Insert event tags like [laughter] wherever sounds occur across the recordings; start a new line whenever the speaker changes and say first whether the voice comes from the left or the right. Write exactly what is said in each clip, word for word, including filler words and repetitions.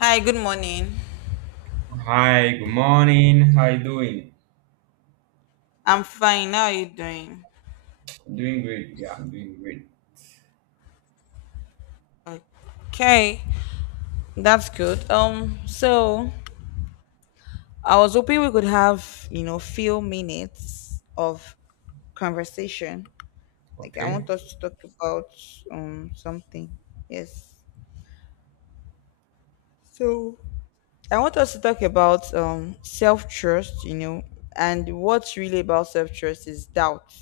left: Hi, good morning.
right: Hi, good morning. How you doing?
left: I'm fine. How are you doing?
right: I'm doing great. Yeah, I'm doing great.
left: Okay, that's good. Um, so I was hoping we could have, you know, few minutes of conversation. Like I want
right: Okay.
left: us to talk about um something. Yes. So I want us to talk about um self trust, you know, and what's really about self trust is doubt.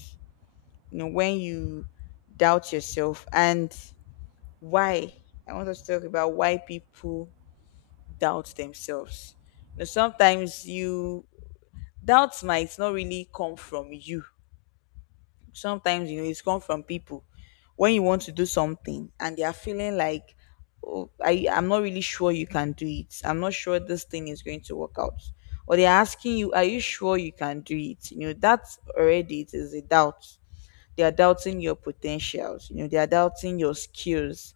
left: You know, when you doubt yourself, and why. I want us to talk about why people doubt themselves. You know, sometimes you doubts might not really come from you. Sometimes you know it's come from people when you want to do something and they are feeling like, oh, I I'm not really sure you can do it. I'm not sure this thing is going to work out. Or they're asking you, are you sure you can do it? You know, that's already it is a doubt. They are doubting your potentials. You know, they are doubting your skills.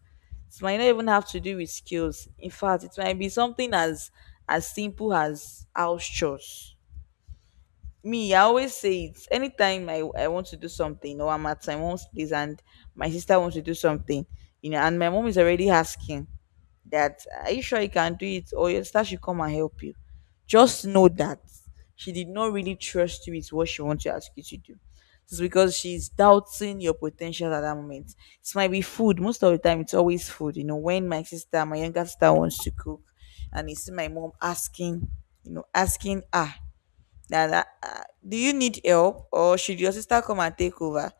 left: It might not even have to do with skills. In fact, it might be something as as simple as house chores. Me, I always say it anytime I, I want to do something, or I'm at my mom's place and my sister wants to do something, you know, and my mom is already asking that are you sure you can do it, or your sister should come and help you. Just know that she did not really trust you with what she wants to ask you to do. It's because she's doubting your potential at that moment. It might be food. Most of the time it's always food. You know when my sister my younger sister wants to cook and you see my mom asking, you know asking ah that, that ah, do you need help, or should your sister come and take over.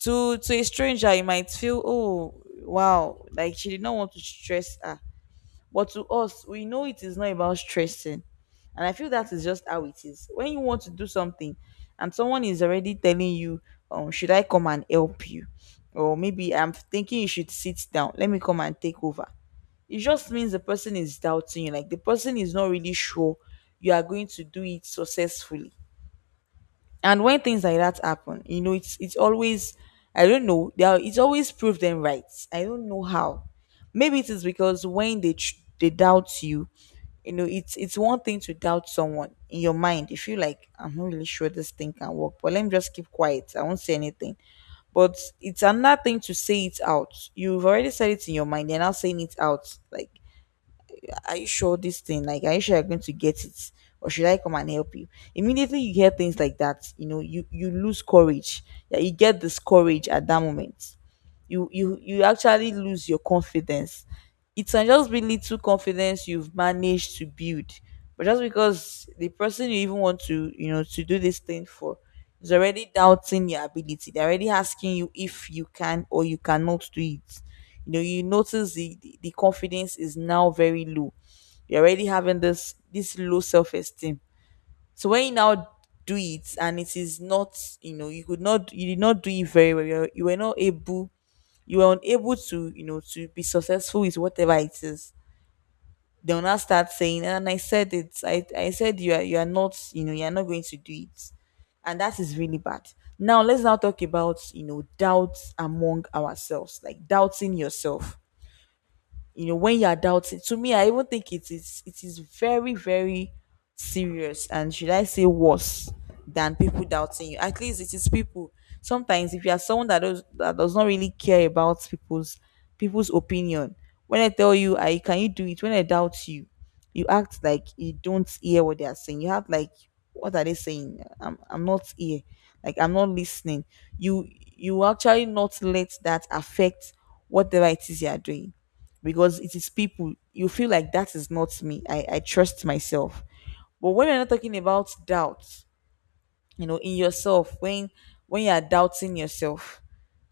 left: To to a stranger you might feel, oh, wow, like she did not want to stress her, but to us, we know it is not about stressing. And I feel that is just how it is. When you want to do something and someone is already telling you, um, should I come and help you? Or maybe I'm thinking you should sit down. Let me come and take over. It just means the person is doubting you. Like the person is not really sure you are going to do it successfully. And when things like that happen, you know, it's it's always I don't know. They are, it's always prove them right. I don't know how. Maybe it is because when they tr- they doubt you, you know, it's it's one thing to doubt someone in your mind. If you like I'm not really sure this thing can work, but let me just keep quiet. I won't say anything. But it's another thing to say it out. You've already said it in your mind. You're now saying it out. Like, are you sure this thing, like, are you sure you're going to get it, or should I come and help you? Immediately you hear things like that, you know you you lose courage. Yeah, you get discouraged at that moment. You you you actually lose your confidence. It can just be little confidence you've managed to build, but just because the person you even want to, you know to do this thing for, is already doubting your ability. They're already asking you if you can or you cannot do it. You know you notice the, the the confidence is now very low. You're already having this this low self-esteem. So when you now do it and it is not, you know you could not, you did not do it very well, you're, you were not able, you were unable to, you know to be successful with whatever it is. They'll now start saying, and I said it, i, I said you are, you are not, you know you're not going to do it. And that is really bad. Now let's now talk about, you know doubts among ourselves, like doubting yourself. You know when you're doubting, to me I even think it is it is very very serious, and should I say worse than people doubting you. At least it is people. Sometimes if you are someone that does, that does not really care about people's people's opinion. When I tell you I can, you do it. When I doubt you, you act like you don't hear what they are saying. You have like, what are they saying? I'm, I'm not here, like I'm not listening. You you actually not let that affect whatever it is you are doing, because it is people. You feel like, that is not me, i i trust myself. But when we're not talking about doubt, you know in yourself, when when you are doubting yourself,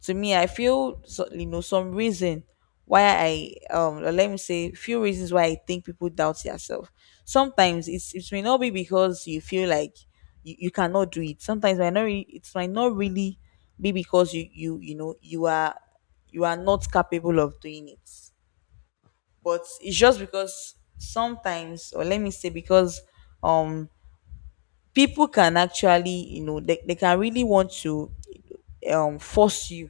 left: to me I feel so, you know some reason why i um, or let me say, few reasons why I think people doubt yourself. Sometimes it's it may not be because you feel like you, you cannot do it. Sometimes might not really, it might not really be because you you, you know you are, you are not capable of doing it. But it's just because sometimes, or let me say, because um people can actually, you know they, they can really want to um force you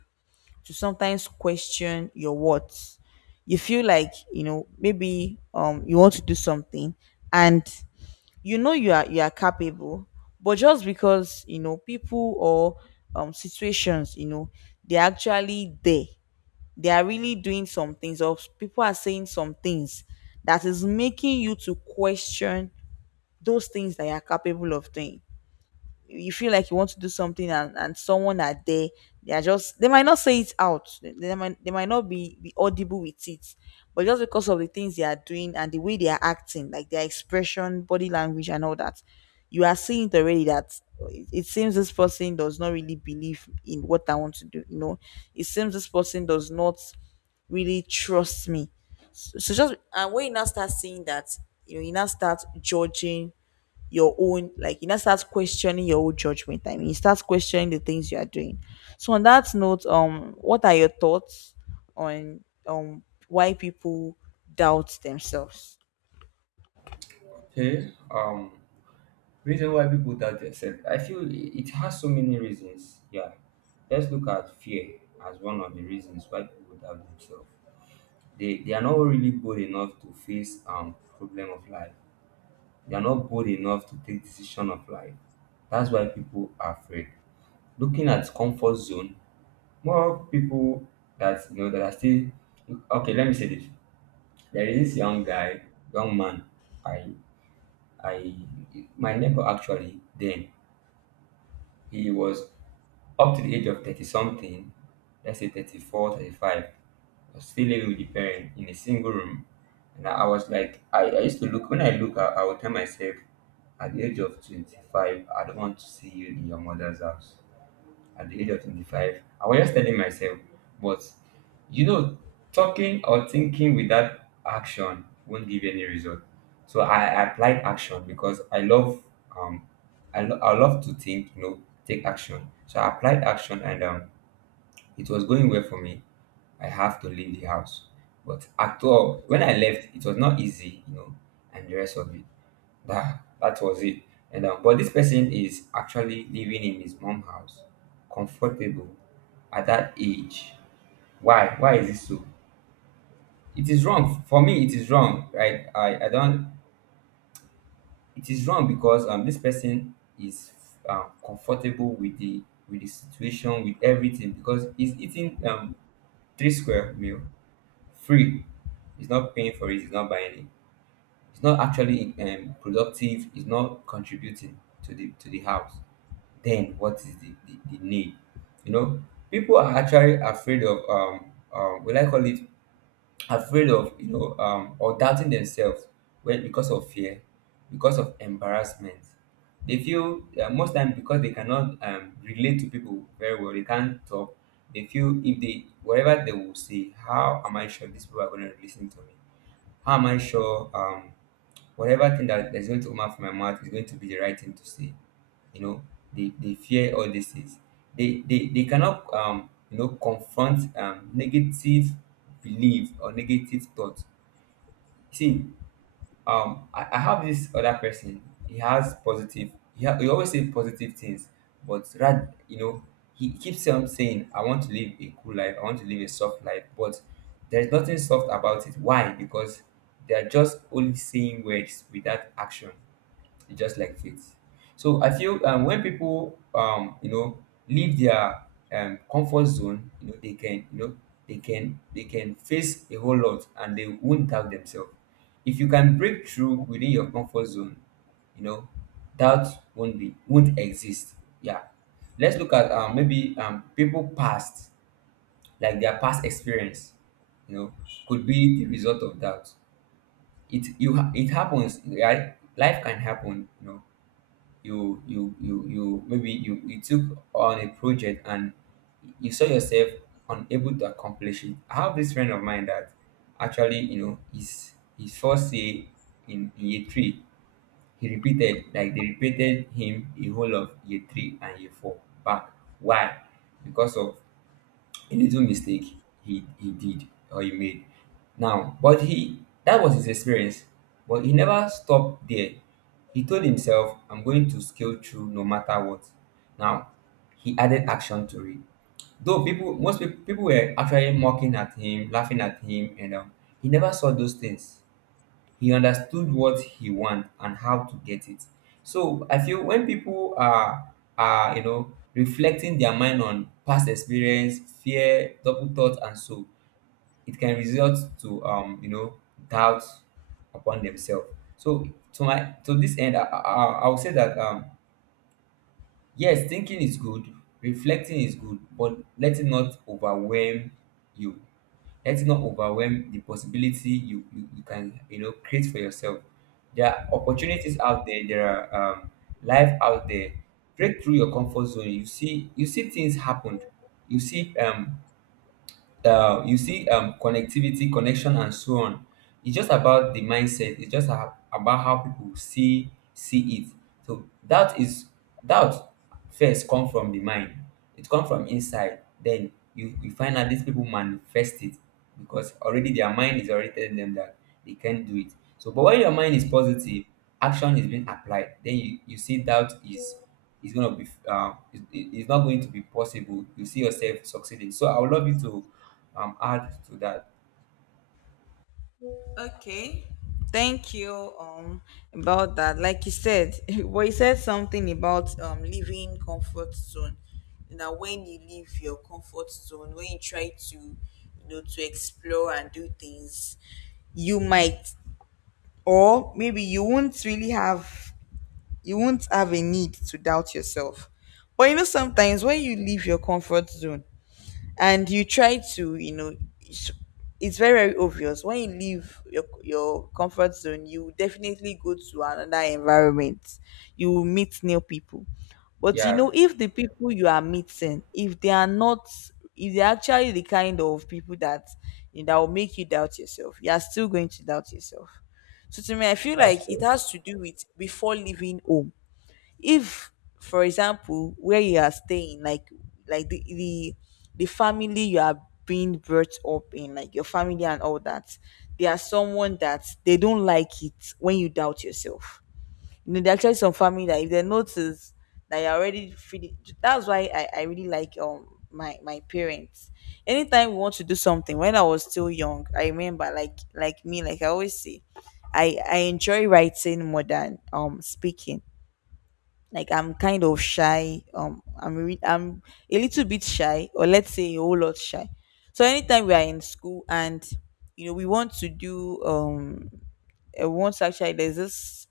left: to sometimes question your words. You feel like you know maybe um you want to do something, and you know you are you are capable, but just because you know people, or um situations, you know they're actually there. They are really doing some things, or people are saying some things, that is making you to question those things that you're capable of doing. You feel like you want to do something, and, and someone are there. They are just, they might not say it out. They, they might, they might not be, be audible with it, but just because of the things they are doing and the way they are acting, like their expression, body language and all that, you are seeing it already that it, it seems this person does not really believe in what I want to do, you know. It seems this person does not really trust me. So, so, just, and when you now start seeing that, you know you now start judging your own, like you know start questioning your own judgment. I mean, you start questioning the things you are doing. So on that note, um what are your thoughts on, um why people doubt themselves.
right: Okay. Um, reason why people doubt themselves. I feel i- it has so many reasons. Yeah. Let's look at fear as one of the reasons why people doubt themselves. They they are not really bold enough to face um problem of life. They are not bold enough to take decision of life. That's why people are afraid. Looking at comfort zone, more people that you know that are still okay. Let me say this. There is this young guy, young man. I, I, my neighbor actually. Then he was up to the age of thirty something. Let's say thirty four, thirty five, was still living with the parent in a single room, and I, I was like, I, I used to look when I look, I, I would tell myself, at the age of twenty-five, I don't want to see you in your mother's house at the age of twenty-five. I was just telling myself, but you know, talking or thinking without action won't give any result. So I applied action because I love um I, lo- I love to think, you know, take action. So I applied action, and um it was going well for me. I have to leave the house. But after all, when I left, it was not easy, you know, and the rest of it. That, that was it. And uh, but this person is actually living in his mom house, comfortable at that age. Why? Why is this so? It is wrong for me. It is wrong, right? I I don't. It is wrong because um this person is um, comfortable with the with the situation with everything because he's eating um three square meal free. He's not paying for it. He's not buying it. He's not actually um, productive. He's not contributing to the to the house. Then what is the, the, the need? You know, people are actually afraid of um um will I call it afraid of you know um or doubting themselves, well, because of fear, because of embarrassment. They feel uh, most time because they cannot um, relate to people very well. They can't talk. They feel if they whatever they will say, how am I sure these people are going to listen to me? How am I sure? Um, whatever thing that is going to come out from my mouth is going to be the right thing to say. You know, they, they fear all these things. They they, they cannot um you know confront um negative belief or negative thoughts. See, um I, I have this other person. He has positive. He, ha- he always says positive things, but rad you know he keeps on saying I want to live a cool life. I want to live a soft life, but there's nothing soft about it. Why? Because they are just only saying words without action. It's just like faith. So I feel um, when people um, you know leave their um, comfort zone, you know they can you know they can they can face a whole lot and they won't doubt themselves. If you can break through within your comfort zone, you know doubt won't be won't exist. Yeah, let's look at um, maybe um, people past, like their past experience. You know could be the result of doubt. It you ha- it happens. Right? Life can happen. You know you you you you maybe you you took on a project and you saw yourself unable to accomplish it. I have this friend of mine that actually you know his his first year in in year three, he repeated like they repeated him a whole of year three and year four back. Why? Because of a little mistake he he did or he made. Now, but he that was his experience, but he never stopped there. He told himself, I'm going to scale through no matter what. Now he added action to it. Though people, most people, people were actually mocking at him, laughing at him, and um, he never saw those things. He understood what he want and how to get it. So I feel when people are are you know reflecting their mind on past experience, fear, double thoughts, and so, it can result to um you know doubt upon themselves. So, to my to this end, i i, I I would say that um yes, thinking is good, reflecting is good, but let it not overwhelm you. Let it not overwhelm the possibility you, you, you can you know create for yourself. There are opportunities out there, there are um, life out there. Break through your comfort zone. You see you see things happened. You see um uh, you see um, connectivity, connection, and so on. It's just about the mindset. It's just a, about how people see see it. So that is that first come from the mind. It comes from inside. Then you, you find out these people manifest it because already their mind is already telling them that they can't do it. So, but when your mind is positive, action is being applied, then you, you see doubt is is going to be um is, is not going to be possible. You see yourself succeeding. So I would love you to um add to that.
left: Okay. Thank you um about that. Like you said, [laughs] well, you said something about um leaving comfort zone. Now when you leave your comfort zone, when you try to, you know to explore and do things, you might, or maybe you won't really have, you won't have a need to doubt yourself. But you know sometimes when you leave your comfort zone, and you try to, you know it's it's very very obvious. When you leave your, your comfort zone, you definitely go to another environment. You will meet new people. But you know
right: Yeah,
left: if the people you are meeting, if they are not, if they're actually the kind of people that, you know, that will make you doubt yourself, you are still going to doubt yourself. So to me, I feel
right: that's
left: like it
right: true.
left: has to do with before leaving home. If, for example, where you are staying, like like the the, the family you are being brought up in, like your family and all that, they are someone that they don't like it when you doubt yourself. You know, there are actually some family that, if they notice that you're already feeling, that's why I, I really like um my my parents. Anytime we want to do something, when I was still young, I remember, like like me, like I always say, I I enjoy writing more than um speaking. Like I'm kind of shy. Um, I'm re- I'm a little bit shy, or let's say a whole lot shy. So anytime we are in school and you know we want to do um uh, once actually there's this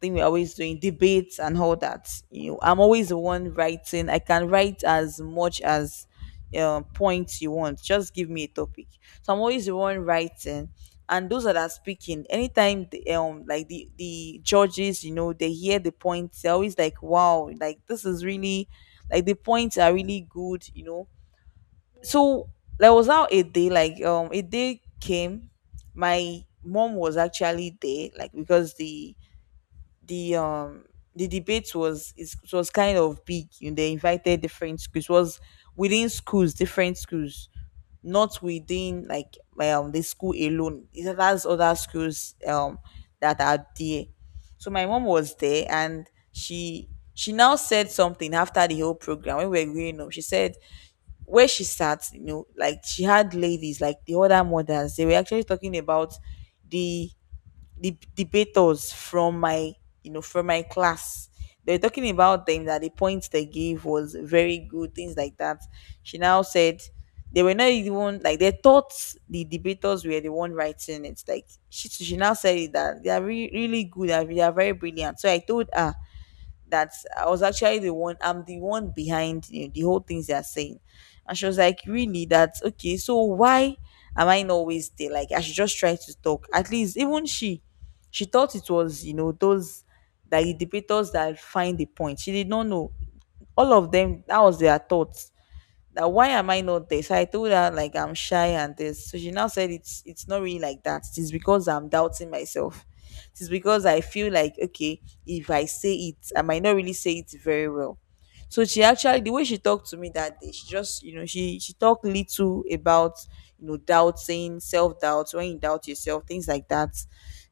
left: thing we're always doing debates and all that. You know I'm always the one writing. I can write as much as uh, points you want. Just give me a topic, so I'm always the one writing. And those that are speaking, anytime the, um like the the judges, you know, they hear the points, they're always like, wow, like this is really, like the points are really good, you know. So there was now a day, like um a day came. My mom was actually there, like because the the um the debate was is- it was kind of big. You know, they invited different schools. It was within schools, different schools, not within like um the school alone. It has other schools um that are there. So my mom was there, and she she now said something after the whole program. When we were growing up, she said, where she sat, you know, like she had ladies, like the other mothers, they were actually talking about the the debaters from my, you know from my class. They were talking about them, that the points they gave was very good, things like that. She now said they were not even, like, they thought the debaters were the one writing it. Like she she now said it that they are re- really good, they they are very brilliant. So I told her that I was actually the one, I'm the one behind, you know, the whole things they are saying. And she was like, really? That's okay, so why am I not always there? Like I should just try to talk. At least, even she she thought it was, you know, those, that the debaters that find the point. She did not know. All of them, that was their thoughts, that why am I not this? I told her, like, I'm shy and this. So she now said it's it's not really like that. It's because I'm doubting myself. It's because I feel like, okay, if I say it, I might not really say it very well. So she actually, the way she talked to me that day, she just, you know, she she talked little about, you know, doubting, self doubt, when you doubt yourself, things like that.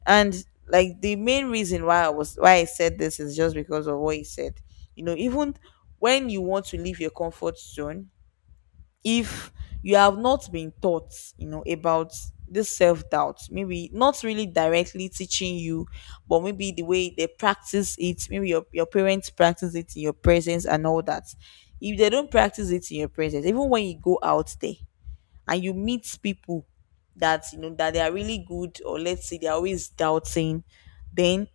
left: And like the main reason why I was, why I said this is just because of what he said. You know, even when you want to leave your comfort zone, if you have not been taught, you know, about this self doubt, maybe not really directly teaching you, but maybe the way they practice it, maybe your, your parents practice it in your presence and all that. If they don't practice it in your presence, even when you go out there and you meet people that, you know, that they are really good, or let's say they're always doubting, then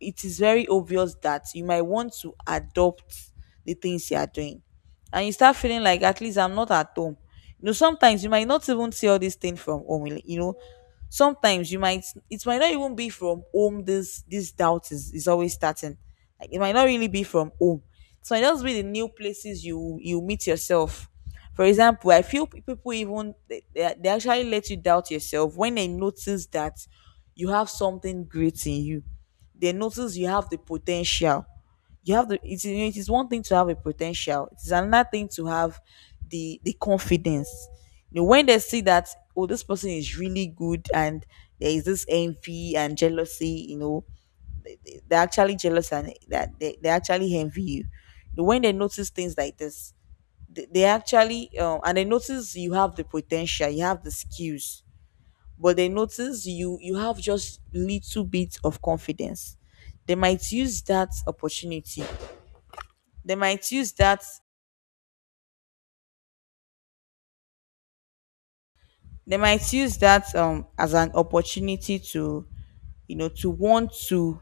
left: it is very obvious that you might want to adopt the things you are doing, and you start feeling like, at least I'm not at home. You know, sometimes you might not even see all this thing from home, really. You know, sometimes you might, it might not even be from home. This this doubt is, is always starting, like, it might not really be from home. So it might just be the new places you you meet yourself. For example, I feel pe- people even, they, they they actually let you doubt yourself when they notice that you have something great in you. They notice you have the potential, you have the, it is, it is one thing to have a potential, it is another thing to have the the confidence. You know, when they see that, oh, this person is really good, and there is this envy and jealousy, you know. They're actually jealous, and that they, they actually envy you. You know, when they notice things like this, they, they actually um, and they notice you have the potential, you have the skills, but they notice you you have just little bit of confidence. They might use that opportunity, they might use that, they might use that um as an opportunity to, you know, to want to,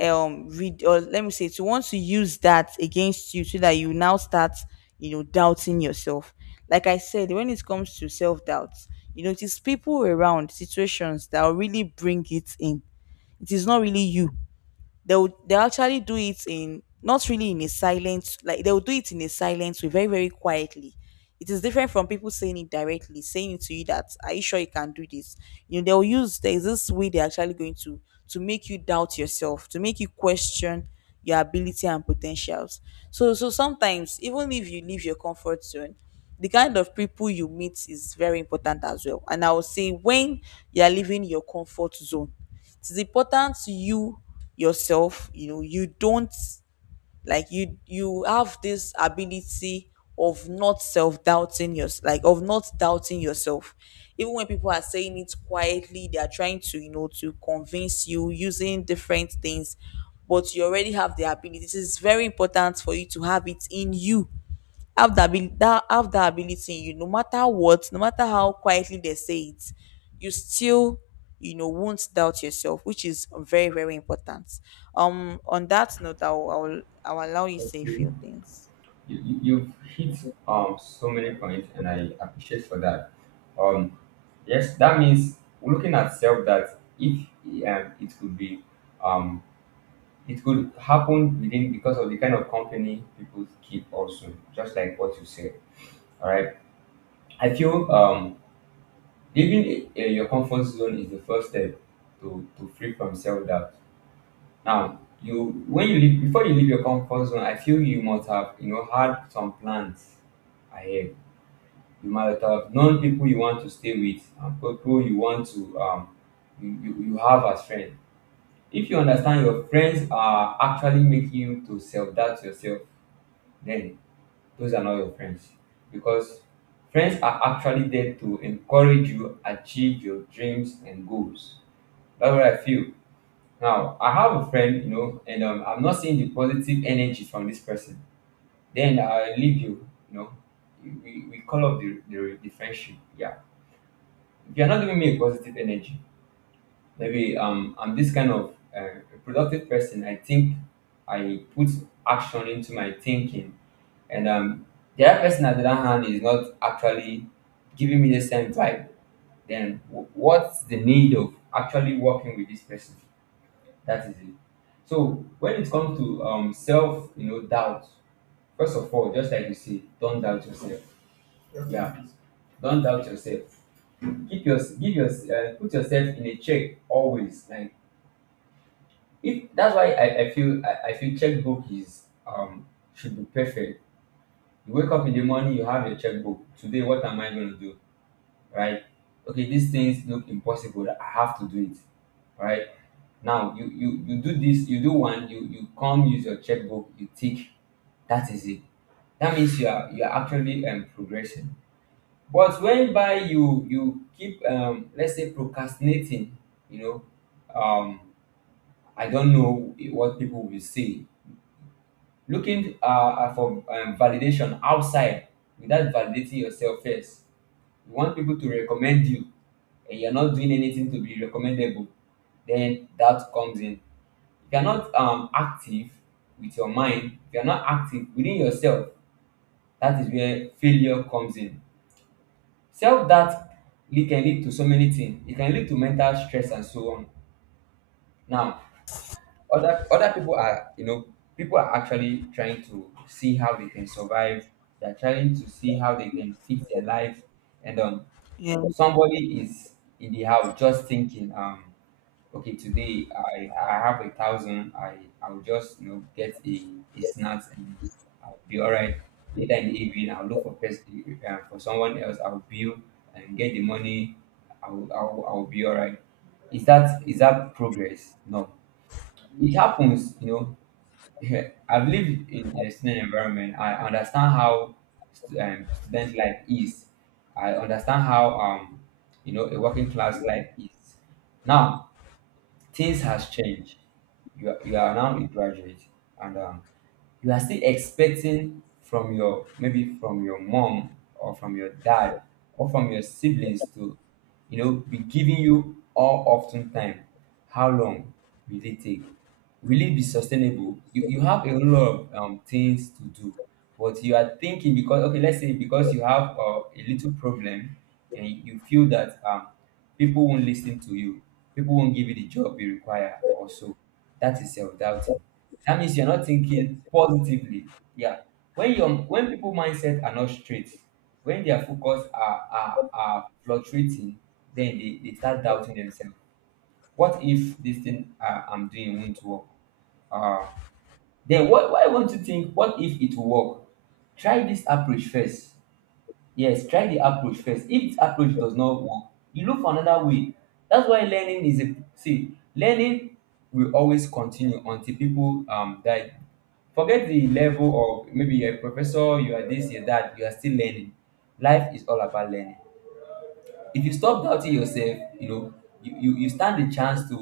left: um read, or let me say, to want to use that against you so that you now start, you know, doubting yourself. Like I said, when it comes to self-doubt, you know, it is people around, situations that will really bring it in. It is not really you. They would, they actually do it in, not really in a silent, like, they will do it in a silent way, very very quietly. It is different from people saying it directly, saying it to you, that are you sure you can do this. You know, they'll use, there's this way they're actually going to to make you doubt yourself, to make you question your ability and potentials. So, so sometimes even if you leave your comfort zone, the kind of people you meet is very important as well. And I would say when you're leaving your comfort zone, it is important to you yourself, you know, you don't, like you you have this ability of not self-doubting your, like of not doubting yourself, even when people are saying it quietly, they are trying to, you know, to convince you using different things. But you already have the ability. It is very important for you to have it in you, have that ability, that have that ability in you, no matter what, no matter how quietly they say it, you still, you know, won't doubt yourself, which is very very important. um on that note, i will, I will, I will allow you to
right: Okay.
left: say a
right: You,
left: few things.
right: you- you've hit um so many points, and I appreciate for that. Um, yes, that means looking at self that if um it could be, um it could happen within because of the kind of company people keep also, just like what you said. All right. I feel um, leaving uh, your comfort zone is the first step to, to free from self doubt. Now, you when you leave before you leave your comfort zone, I feel you must have you know had some plans ahead. You might have known people you want to stay with and people you want to um, you, you, you have as friends. If you understand your friends are actually making you to self doubt yourself, then those are not your friends. Because friends are actually there to encourage you achieve your dreams and goals. That's what I feel. Now, I have a friend, you know, and um, I'm not seeing the positive energy from this person. Then I leave you, you know. We, we call up the, the, the friendship. Yeah. If you're not giving me a positive energy, maybe um I'm this kind of uh, a productive person. I think I put action into my thinking. And um, the other person at the other hand is not actually giving me the same vibe. Then w- what's the need of actually working with this person? That is it. So when it comes to um self, you know, doubt. First of all, just like you say, don't doubt yourself. Yeah, don't doubt yourself. Keep your give your uh, put yourself in a check always. Like if that's why I, I feel I, I feel checkbook is um should be perfect. You wake up in the morning, you have your checkbook. Today, what am I going to do? Right? Okay, these things look impossible, that I have to do it, right? Now, you you you do this, you do one, you you come, use your checkbook, you tick. That is it. That means you are you are actually um, progressing. But when by you you keep um, let's say procrastinating, you know, um, I don't know what people will say. Looking uh, for um, validation outside without validating yourself first, you want people to recommend you, and you're not doing anything to be recommendable, then that comes in. If you're not um, active with your mind, if you're not active within yourself, that is where failure comes in. Self doubt, it can lead to so many things. It can lead to mental stress and so on. Now, other other people are, you know, people are actually trying to see how they can survive. They're trying to see how they can fix their life, and um
left: Yeah.
right: somebody is in the house just thinking, um okay, today, i i have a thousand. i I'll just you know get a, a snacks, and I'll be all right. Later in the evening, I'll look for pers- uh, for someone else, I'll bill and get the money. i'll i'll, I'll be all right. Is that is that progress? No. It happens you know [laughs] Yeah, I've lived in, in a student environment. I understand how st- um, student life is. I understand how um you know a working class life is. Now, things has changed. You are, you are now a graduate, and um, you are still expecting from your, maybe from your mom or from your dad or from your siblings to you know be giving you all often time. How long will it take? Will it be sustainable? You, you have a whole lot of um, things to do, but you are thinking because, okay, let's say because you have uh, a little problem, and you you feel that um, people won't listen to you. People won't give you the job you require also. That is self-doubting. That means you're not thinking positively. Yeah. When your when people mindset are not straight, when their focus are are, are fluctuating, then they, they start doubting themselves. What if this thing uh, I'm doing won't work? Uh, then why, why won't you think, what if it will work? Try this approach first. Yes, try the approach first. If the approach does not work, you look for another way. That's why learning is a see, learning will always continue until people um die. Forget the level of, maybe you're a professor, you are this, you're that, you are still learning. Life is all about learning. if you stop doubting yourself, you know, you, you, you stand a chance to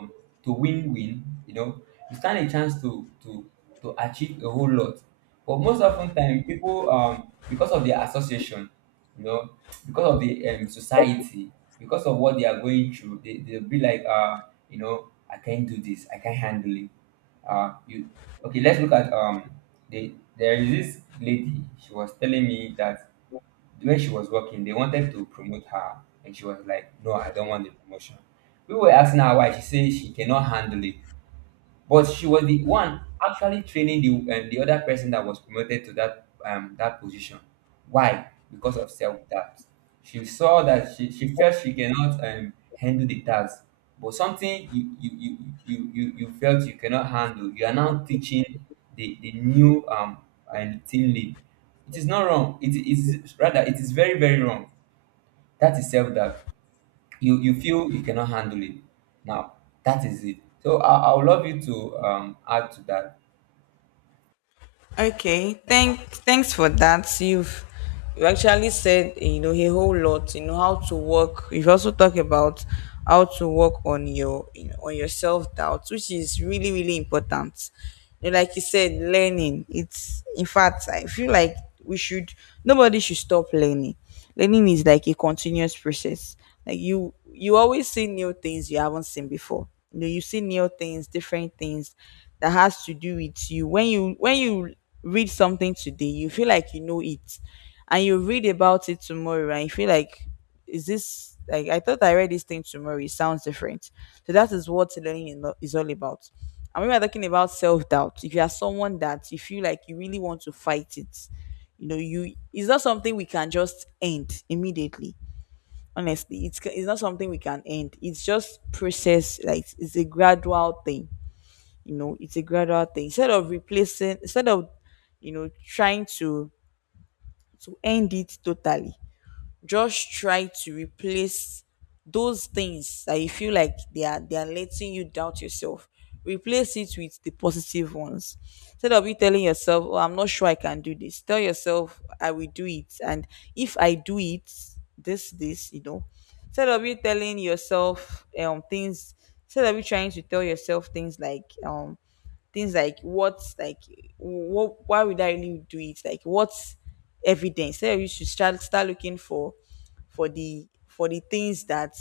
right: um to win win, you know, you stand a chance to to to achieve a whole lot. But most often time, people, um because of their association, you know, because of the um society, because of what they are going through, they, they'll be like, uh, you know, I can't do this, I can't handle it. Uh you Okay, let's look at um the there is this lady, she was telling me that when she was working, they wanted to promote her, and she was like, "No, I don't want the promotion." We were asking her why. She said she cannot handle it, but she was the one actually training the um, the other person that was promoted to that, um that position. Why? Because of self doubt. She saw that she, she felt she cannot um, handle the task, but something you you, you you you you felt you cannot handle. You are now teaching the the new, um and team lead. It is not wrong. It is rather, it is very very wrong. That is self doubt. You you feel you cannot handle it. Now that is it. So i i would love you to um add to that.
left: Okay, thank thanks for that. You've, you actually said, eh, you know, a whole lot. You know how to work. You've also talked about how to work on your, you know, on your self doubt, which is really really important. You know, like you said, learning. It's, in fact, I feel like we should, nobody should stop learning. Learning is like a continuous process. Like you you always see new things you haven't seen before. You know, you see new things, different things that has to do with you. When you when you read something today, you feel like you know it. And you read about it tomorrow and you feel like, is this, like, I thought I read this thing tomorrow. It sounds different. So that is what learning is not- is all about. And when we're talking about self doubt, if you are someone that you feel like you really want to fight it, you know, you, it's not something we can just end immediately. Honestly, it's, it's not something we can end. It's just process, like it's a gradual thing. You know, it's a gradual thing. Instead of replacing, instead of, you know, trying to to end it totally, just try to replace those things that you feel like they are they are letting you doubt yourself. Replace it with the positive ones. Instead of you telling yourself, oh, I'm not sure I can do this, tell yourself, I will do it, and if I do it, this, this you know. Instead of you telling yourself um things, instead of you trying to tell yourself things like um things like what's like, what, why would I really do it, like what's evidence, instead of you should start start looking for, for the for the things that,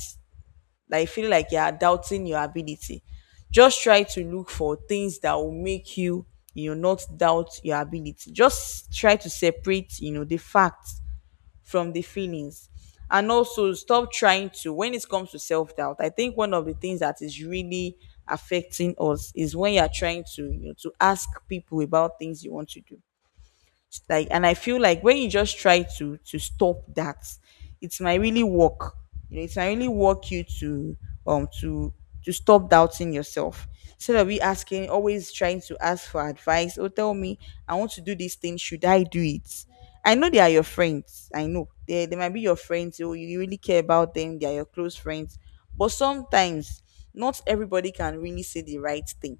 left: like, feel like you are doubting your ability. Just try to look for things that will make you, you know, not doubt your ability. Just try to separate, you know, the facts from the feelings. And also stop trying to, when it comes to self-doubt, I think one of the things that is really affecting us is when you're trying to, you know, to ask people about things you want to do, like. And I feel like when you just try to, to stop that, it might really work. You know, it might really work you to, um to to stop doubting yourself. Instead of you asking, always trying to ask for advice or, tell me, I want to do this thing, should I do it? I know they are your friends, I know they, they might be your friends. You you really care about them, they are your close friends, but sometimes not everybody can really say the right thing.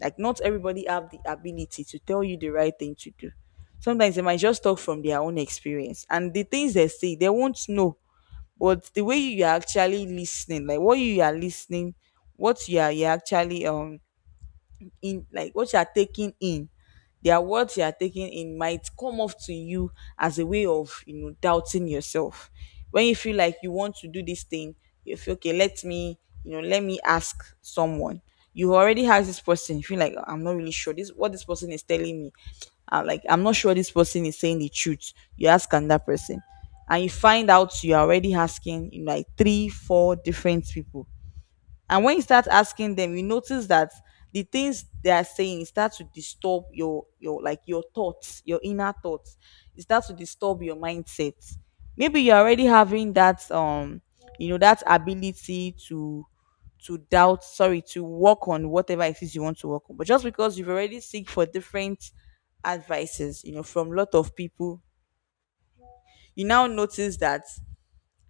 left: Like not everybody have the ability to tell you the right thing to do. Sometimes they might just talk from their own experience, and the things they say, they won't know. But the way you are actually listening, like what you are listening, what you are you are actually um in, in like what you are taking in, their words you are taking in might come off to you as a way of, you know, doubting yourself. When you feel like you want to do this thing, you feel, okay, let me, you know, let me ask someone. You already have this person, you feel like, "Ah, I'm not really sure this, what this person is telling me, uh, like, I'm not sure this person is saying the truth." You ask another person, and you find out you're already asking, you know, like three four different people. And when you start asking them, you notice that the things they are saying start to disturb your your like your thoughts, your inner thoughts. It starts to disturb your mindset. Maybe you're already having that um you know, that ability to to doubt, sorry, to work on whatever it is you want to work on. But just because you've already seek for different advices, you know, from a lot of people, you now notice that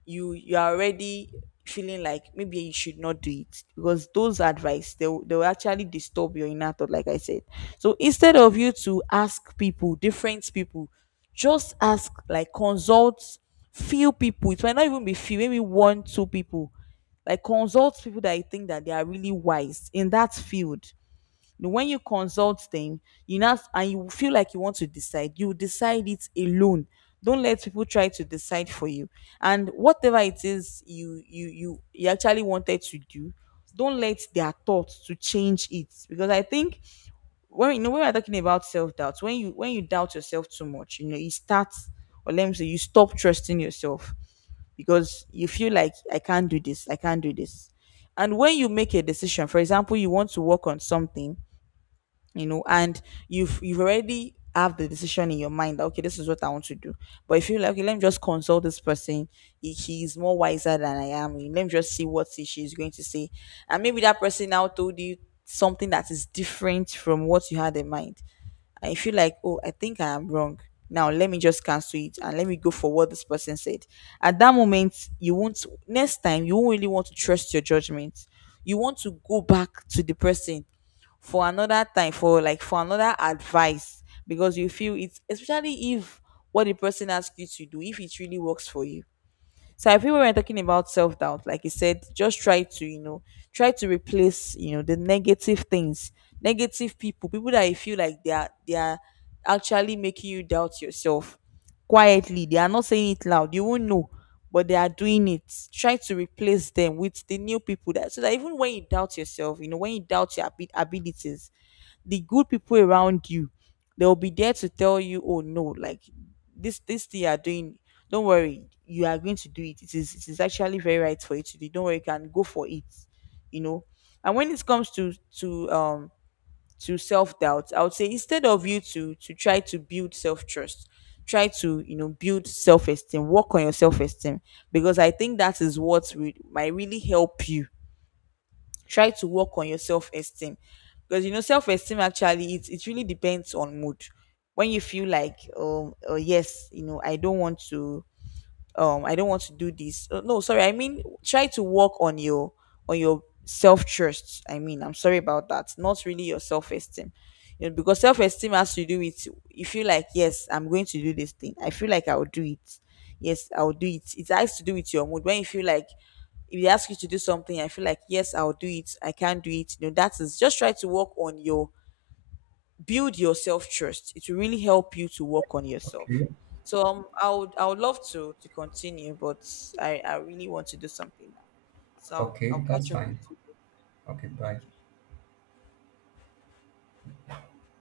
left: you you are already feeling like maybe you should not do it because those advice they, will- they will actually disturb your inner thought like I said. So instead of you to ask people different people, just ask, like, consult few people. It might not even be few, maybe one two people, like consult people that you think that they are really wise in that field. No. When you consult them, you now and you feel like you want to decide, you decide it alone. Don't let people try to decide for you. And whatever it is you you you, you actually wanted to do, don't let their thoughts to change it. Because I think when you know when we're talking about self doubt, when you when you doubt yourself too much, you know, you start, or let me say you stop trusting yourself, because you feel like I can't do this, I can't do this. And when you make a decision, for example, you want to work on something, you know, and you've you've already have the decision in your mind that okay, this is what I want to do. But if you like, okay, let me just consult this person, he, he's more wiser than I am, let me just see what he, she's going to say. And maybe that person now told you something that is different from what you had in mind. And if you feel like, oh, I think I am wrong, now let me just cancel it and let me go for what this person said. At that moment you won't, next time you won't really want to trust your judgment. You want to go back to the person for another time, for like for another advice, because you feel it's, especially if what the person asks you to do if it really works for you. So I feel when we're talking about self-doubt, like you said, just try to, you know, try to replace, you know, the negative things, negative people, people that you feel like they are they are actually making you doubt yourself quietly. They are not saying it loud, you won't know, but they are doing it. Try to replace them with the new people, that so that even when you doubt yourself, you know, when you doubt your abi- abilities, the good people around you, they'll be there to tell you, oh no, like this this thing you're doing, don't worry, you are going to do it. It is it is actually very right for you to do. Don't worry, you can go for it, you know. And when it comes to to um to self-doubt, I would say instead of you to to try to build self-trust, try to, you know, build self-esteem, work on your self-esteem, because I think that is what re- might really help you. Try to work on your self-esteem, because you know, self-esteem actually, it, it really depends on mood. When you feel like um oh yes, you know, I don't want to, um I don't want to do this. Uh, no sorry, I mean try to work on your on your self-trust. I mean, I'm sorry about that, not really your self-esteem. You know, because self-esteem has to do with you feel like yes, I'm going to do this thing, I feel like I'll do it, yes, I'll do it. It has to do with your mood. When you feel like if they ask you to do something, I feel like yes, I'll do it. I can do it. You know, that is just try to work on your, build your self trust. It will really help you to work on yourself.
right: Okay.
left: So um, I would I would love to to continue, but I I really want to do something now. So I'll, I'll
right: Okay, that's
left: catch up with
right: fine.
left: you.
right: Okay, bye.